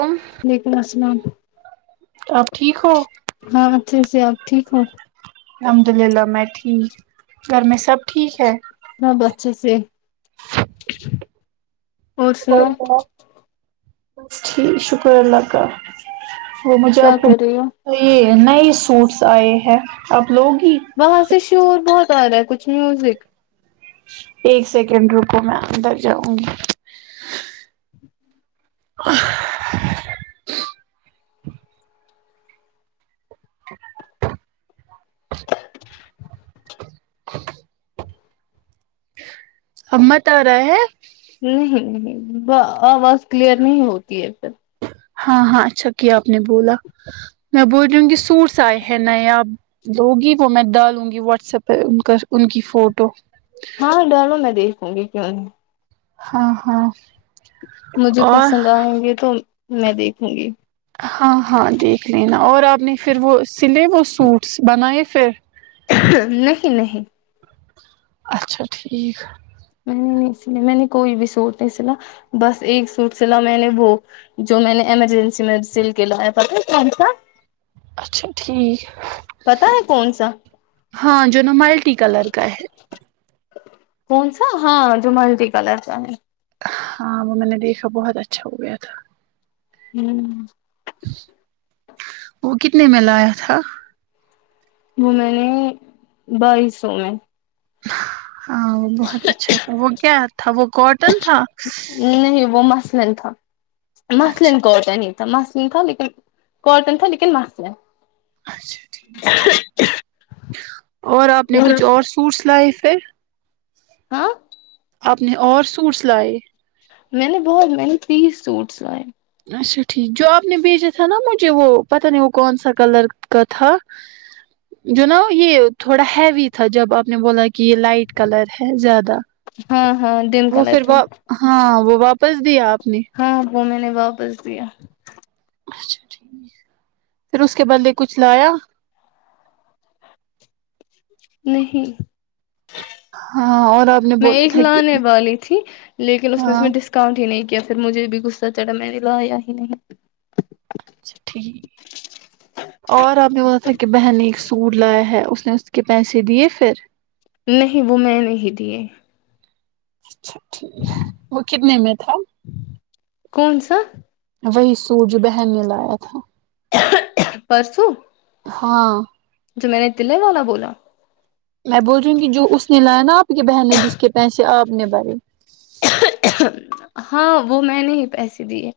تم وعلیکم السلام آپ ٹھیک ہو ہاں اھ [unintelligible] سے آپ ٹھیک ہووں الحمد للہ میں ٹھیک گھر میں سب ٹھیک ہے ہاں بس اچھا سے اور سنا شکر اللہ کا وہ مجھے کیا آپ کو کر رہی ہو چاہیے نئے سوٹس آئے ہیں اب وہاں سے شور بت آ رہا ہے کچھ میوزک ایک سیکنڈ رکو میں اندر جاؤں گی [inaudible] [inaudible] ا [inaudible] [unintelligible] ہ ہ [inaudible] آواز کلیئر نہیں ہوتی ہے ا ت ہاں ہاں اچھا کیا آپ نے بولا میں بول رہیوں کہ سوٹس آئے ہیں نئے آپ دگی وہ میں ڈالوں گی واٹس ایپ پہ ان کا ان کی فوٹو ہاں ڈالو میں دیکھوں گی کیا ہاں ہاں مجھے اور پسند آئیں گے تو میں دیکھوں گی ہاں ہاں دیکھ لینا اور آپ نے پھر وہ سلے وہ سوٹس بنائے چھ [unintelligible] نہیں نہیں اچھا ٹھیک میں نے نہیں سلی میں نے کوئی بھی سوٹ نہیں سلا بس ایک سوٹ سلا میں نے وہ جو میں نے ایمرجنسی میں سل کے لایا پتا کون سا اچھ ٹھیک پتا ہے کون سا ہاں جو نا ملٹی کلر کا ہے کون سا ہاں جو ملٹی کلر کا ہے ہاں وہ میں نے دیکھا بہت اچھا ہو گیا تھا ہوں وہ کتنے میں لایا تھا وہ میں نے بائی سو میں ہاں وہ بہت اچھا تھا وہ کیا تھا وہ کاٹن تھا سن تھا مسلین اچھا کوٹ نہیں تو مس تھا لیکن کٹن تھا لیکن مس ہے اچھا ٹھیک اور آپ نے کچھ اور سوٹس لائے پھر ہاں اپنے اور سوٹ س لائے میں نے بہت میں نے تیس سوٹ سوائے اچھا ٹھیک جو آپ نے بھیجا تھا نا مجھے وہ پتہ نہیں وہ کون سا کلر کا تھا جو نا یہ تھوڑا ہیوی تھا جب آپ نے بولا کہ یہ لائٹ کلر ہے زیادہ ہاں ہاں ڈم وہ کلر پھر تھا وہ ہاں وہ واپس دیا آپ نے ہاں ب میں نے با دس دیا اچھا پھر اس کے بدلے کچھ لایا نہیں ہاں اور آپ نے میں بولا ایک تھا کہ لانے والی تھی لیکن اس نے اس ہاں میں ڈسکاؤنٹ ہی نہیں کیا کیا پھر مجھے بھی غصہ چڑھا میں نے لایا ہی نہیں اچھا ٹھیک اور آپ نے پتا تھا کہ بہن نے ایک سوٹ لایا ہے اس نے اس کے پیسے دیے پھر نہیں وہ میں نہیں دیے ہاں اچھا ٹھیک وہ کتنے میں تھا کون سا وہی سورج بہن نے لایا تھا پرسوں ہاں جو میں نے تے والا بولا میں بول رہی ہوں کہ جو اس نے لایا نا آپ کی بہن نے جس کے پیسے آپ نے بری ہاں وہ میں نے ہی پیسے دیے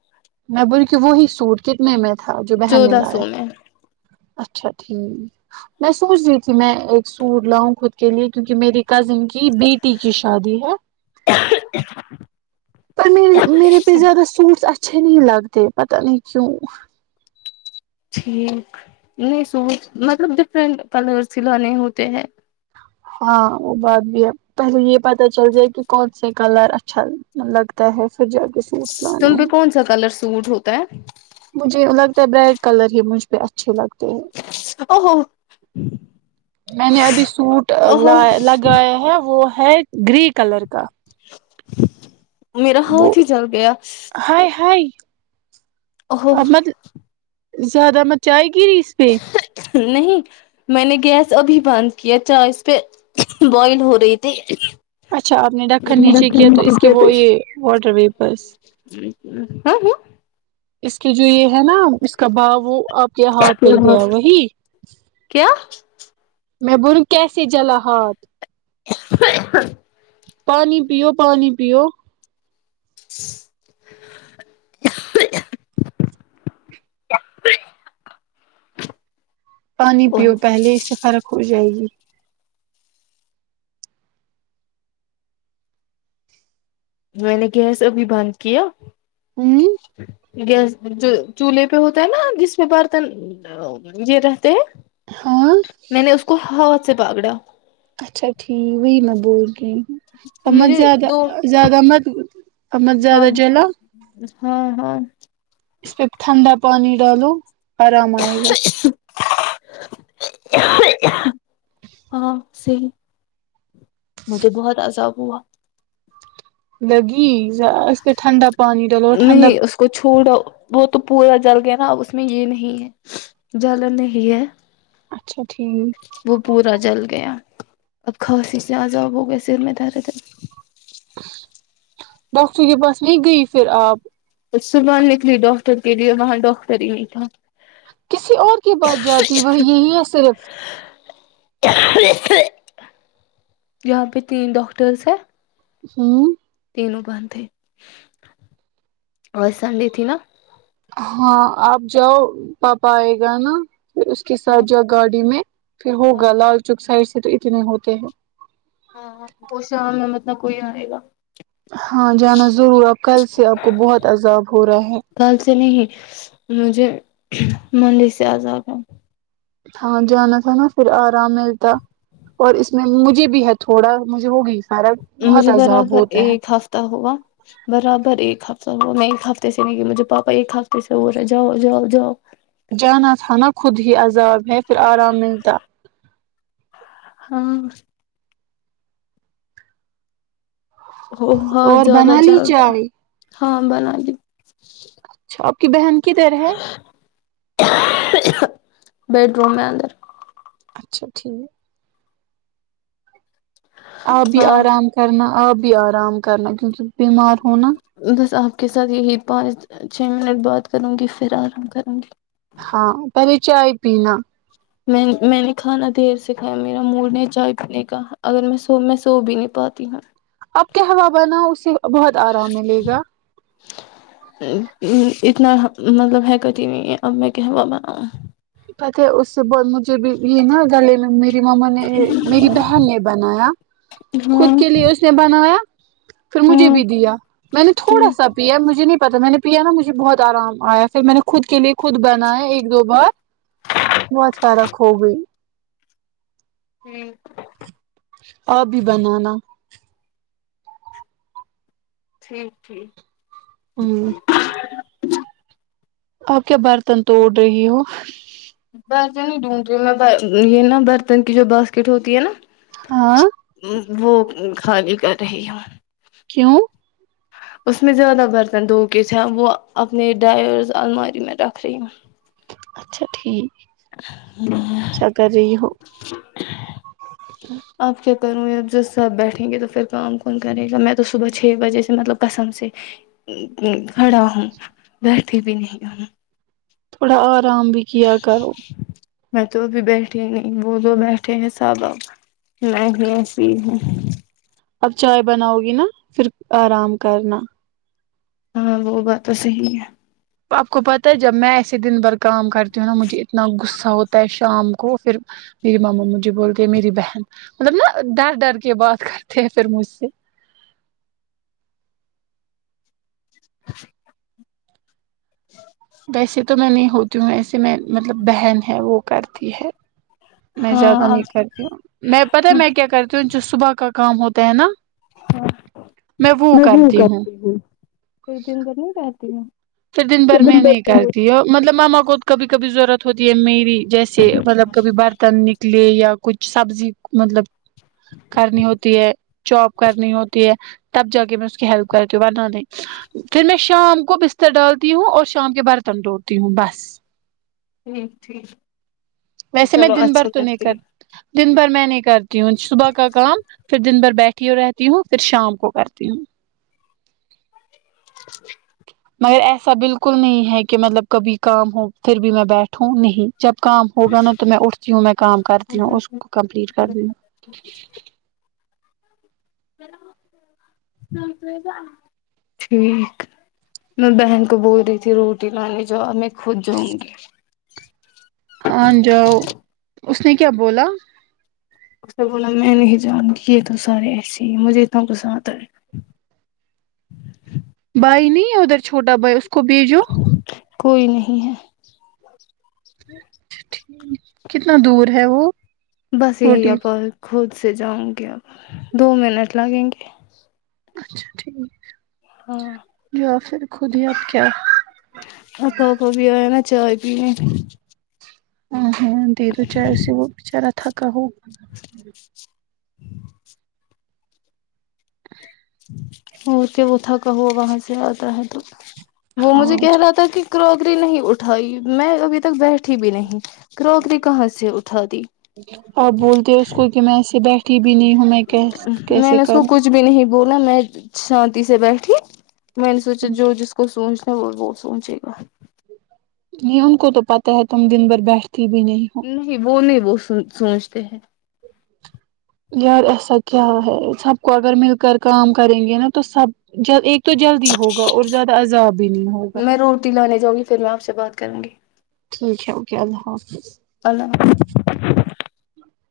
میں بول کے وہی سوٹ کتنے میں تھا جو بہن نے چودودہ سو لایا میں اچھا ٹھیک میں سوچ رہی تھی میں ایک سوٹ لاؤں خود کے لیے کیونکہ میری کزن کی بیٹی کی شادی ہے السلام علیکم محترم بھائی جان آپ کو بھی پر مے میرے پہ زیادہ سوٹس اچھا اچھے نہیں لگتے پت نہیں کیوں ٹھیک نہیں سوٹ مطلب ڈفرنٹ کلر سلانے ہوتے ہیں ہاں وہ بات بھی ہے پہلے یہ پتا چل جائے کہ کون سے کلر اچھا لگتا ہے پھر جا کے سوٹس لانے تم پہ ہیں کون سا کلر سوٹ ہوتا ہے ا بائڈ کلر ہی مجھہ اچھی لگتا او ہوو ل لگاائے ہیں وہ ہے گری کلر کا [unintelligible] میرا وہ ہاتھ ہی جل گیا ہائے ہائے اب مت [unintelligible] زیادہ مچائے گی ری اس پہ نہیں میں نے گیس ابھی بند کیا چاہ اس پہ بوائل ہو رہی تھی اچھا آپ نے ڈکن نیچے کیا تو اس کے وہ یہ واٹر ویپ [unintelligible] [unintelligible] [unintelligible] کہ جو یہ ہے نا اس کا بھاؤ وہ آپ کے ہاتھ پ ہاں گیا وہی ج میں بونوں کیسے جلا ہات پانی پیو پانی پیو پانی پیو پہلے اس سے فرق ہو جائے گی جی میں نے گیس ابھی بند کیا ہوں گیس جو چولہے پہ ہوتا ہے نا جس میں برتن یہ رہتے ہیں ہاں میں نے اس کو ہ سے پاگڑا اچھا ٹھیک وہ میں بول گ تو مت مجھے زیادہ دو زیادہ ا مت احمد ہاں زیادہ جلا ہاں ہاں اس پہ ٹھنڈا پانی ڈالو آرام آئے گا ہاں صی مجھے بہت عذاب ہوا لگی ی اس پ ھنڈا پانی رلو ٹنڈہ نہیں اس کو چھوڑو وہ تو پورا جل گیا نا اب اس میں یہ نہیں ہے جل نہیں ہے اچھا ٹھیک وہ پورا جل گیا اب خاص سے عذاب ہو گیا سر میں تارے تھ ڈاکٹر کے پاس میں گئی پھر آپ صبح نکلی ڈاکٹر کے لیے وہاں ڈاکٹر ہی نہیں تھا کسی اور کی بات جاتی وہ یہی ہے صرف یہاں پہ تین ڈاکٹرس ہیں ہوں تینوں بند ہے اور سنڈے تھی نا ہاں آپ جاؤ پاپا آئے گا نا پھر اس کے ہاں ساتھ جا گاڑی میں پھر ہاں ہوگا لال چوک سائڈ سے تو اتنے ہوتے ہیں ہاں وہ شام میں مطلب کوئی آئے گا ہاں جانا ضرور کل سے آپ کو بہت عذاب ہو رہا ہے کل سے نہیں مجھے مندی سے آزاد ہے ہاں جانا تھا نا پھر آرام ملتا اور اس میں مجھے بھی ہے تھوڑا مجھے ہوگئی مجھے برابر ایک ہفتہ ہوا برابر ایک ہفتہ تو میں ایک ہفتے سے نہیںک مجھے پاپا ایک ہفتے سے ہو رہے جاؤ جاؤ جاؤ جانا تھانا خود ہی عذاب ہے پھر آرام ملتا ہاں ہو ہاں اور زیادہ بنا چائی لی ہو گیا چائے ہاں بنا لی اچھا آپ کی بہن کدھر ہے بیڈروم میں اندر اچھا ٹھیک ہے ابھی ہاں آرام کرنا آپ بھی آرام کرنا کیونکہ بیمار ہونا بس آپ کے ساتھ یہی پانچ چھ منٹ بات کروں گی پھر آرام کروں گی ہاں پہلے چائے پینا میں میں نے کھانا دیر سے کھیا میرا مڈ نہیں چائے پینے کا اگر میں سو میں سو بھی نہیں پاتی ہوں آپ کیا ہوا بناا اسے بہت آرام ملے گا اتنا مطلب حایکت ہی نہیں ہے اب میں ک ہووا بناؤں تھے اس سے ب مجھے ج بھی یہ نا گلے میں میری مما نے میری بہن نے بنایا خود ہاں کے لیے اس نے بنایا پھر مجھے ہاں بھی دیا میں نے تھوڑا ٹھیک سا پیا مجھے نہیں پتا تھا میں نے پیا نا مجھے بہت آرام آیا پھر میں نے خود کے لیے خود بنائے ایک دو بار بہت فرق ہو گئی ہوں ابھی بنانا ٹھیک ٹھیک ہوں آپ کیا برتن توڑ رہی ہو بس نہیں ڈھونڈ رہی میں یہ نا برتن کی جو باسکٹ ہوتی ہے نا ہاں وہ خالی کر رہی ہوں کیوں اس میں زیادہ برتن دھو کے تھ وہ اپنے ڈائرز الماری میں رکھ رہی ہوں اچھا ٹھیک اچھا کر رہی ہو ہ آپ کے کروں ب جو سب بیٹھیں گے تو پھر کام کون کرے گا میں تو صبح چھ بجے سے مطلب کسم سے کھڑا ہوں بیٹھی بھی نہیں ہوں تھوڑا اور آرام بھی کیا کرو میں تو ابھی بیٹھھی نہیں وہ تو بیٹھے ہیں صاحبب میں ہی ایسی ہی ہوں اب چائے بناؤ گی نا پھر آرام کرنا ہاں وہ بات تو صحی ہے آپ کو پتاہ ہے جب میں ایسے دن بھر کام کر نا مجھے اتناغصہ اا ہوتا ہے شام کو پھر میری ماما م مو جی بولتے میری بہن مطلب نا ڈر ڈر کے بات کرتے ہیں پھر مجھ سے [unintelligible] بسی تو میں نے ہوتی ہوں ایسے میں مطلب بہن ہے وہ کرتی ہے میں زیادہ ہاں نہیں کرتی ہوں میں پتاہ میں کیا کرتی ہوں صبح کا کام ہوتا ہے نا میں وہ کرتی ہوں ایک دن [inaudible] [inaudible] پھر دن بھر میں نہیں کرتی مطلب ماما کو خود کبھی کبھی ضرورت ہوتی ہے میری جیسے مطلب کبھی برتن نکلے یا کچھ سبزی مطلب کرنی ہوتی ہے چاپ کرنی ہوتی ہے تب جا کے میں اس کی ہیلپ کرتی ہوں بنانے پھر میں شام کو بست ڈالتی ہوں اور شام کے برتن ٹوڑتی ہوں بس ٹھیک ٹھیک ویسے میں دن بھر تو نہیں کر دن بھر میں نہیں کرتی ہوں صبح کا کام پھر دن بھر بیٹھی ہو رہتی ہوں پھر شام کو کرتی ہوں [unintelligible] مگر ایسا بالکل نہیں ہے کہ مطلب کبھی کام ہو پھر بھی میں بیٹھوں نہیں جب کام ہوگا نا تو میں اٹھتی ہوں میں کام کرتی ہوں اس کو کمپلیٹ کرتی ہوں ٹھیک میں بہن کو بول رہی تھی روٹی لانے جو میں خود جاؤں گی ہاں جاؤ اس نے کیا بولا اس نے بولا میں نے ہی جان کیے تو سارے ایسے ہی مجھے اتنا کچستا آ ہے بھائی نہیں ادھر چھوٹا بھائی کب جو کوئی نہیں ہے کتنا دور ہے وہ بس یہی روٹی آپ خود سے جاؤں گی ا دو منٹ لگیں گے اچھا ٹھیک ہاں یا پھر خود ہی آپ کیا اپپ بھی ہو نا چائے پ ہاں دے دو چاہے اسے وہ بچارا تھکہ ج [inaudible] اور کے وہ تھا کہو وہاں سے آتا ہے تو وہ مجھے ہاں کہہ رہا تھا کہ کروکری نہیں اٹھائی میں ابھی تک بیٹھی بھی نہیں کراکری کہاں سے اٹھا دی آپ بولتے ہو اس کو کہ میں ایے بیٹھ کی بھی نہیں ہوں میں کیسے کروں بونا میں شانتی سے بیٹھی میں نے سوچا جو جس کو سوچ وہ وہ سوچے گا نہیں ان کو تو پتہ ہے تم دن بھر بیٹھ نہیں وہ نہیں وہ س سوچتے ہیں یار ایسا کیا ہے سب کو اگر مل کر کام کریں گے نا تو سب جب ایک تو جلدی ہوگا اور زیادہ عذاب بھی نہیں ہوگا میں روٹی لانے جاؤں گی پھر میں آپ سے بات کروں گی ٹھیک ہے اوکے کیا اللہا اللہ حافظ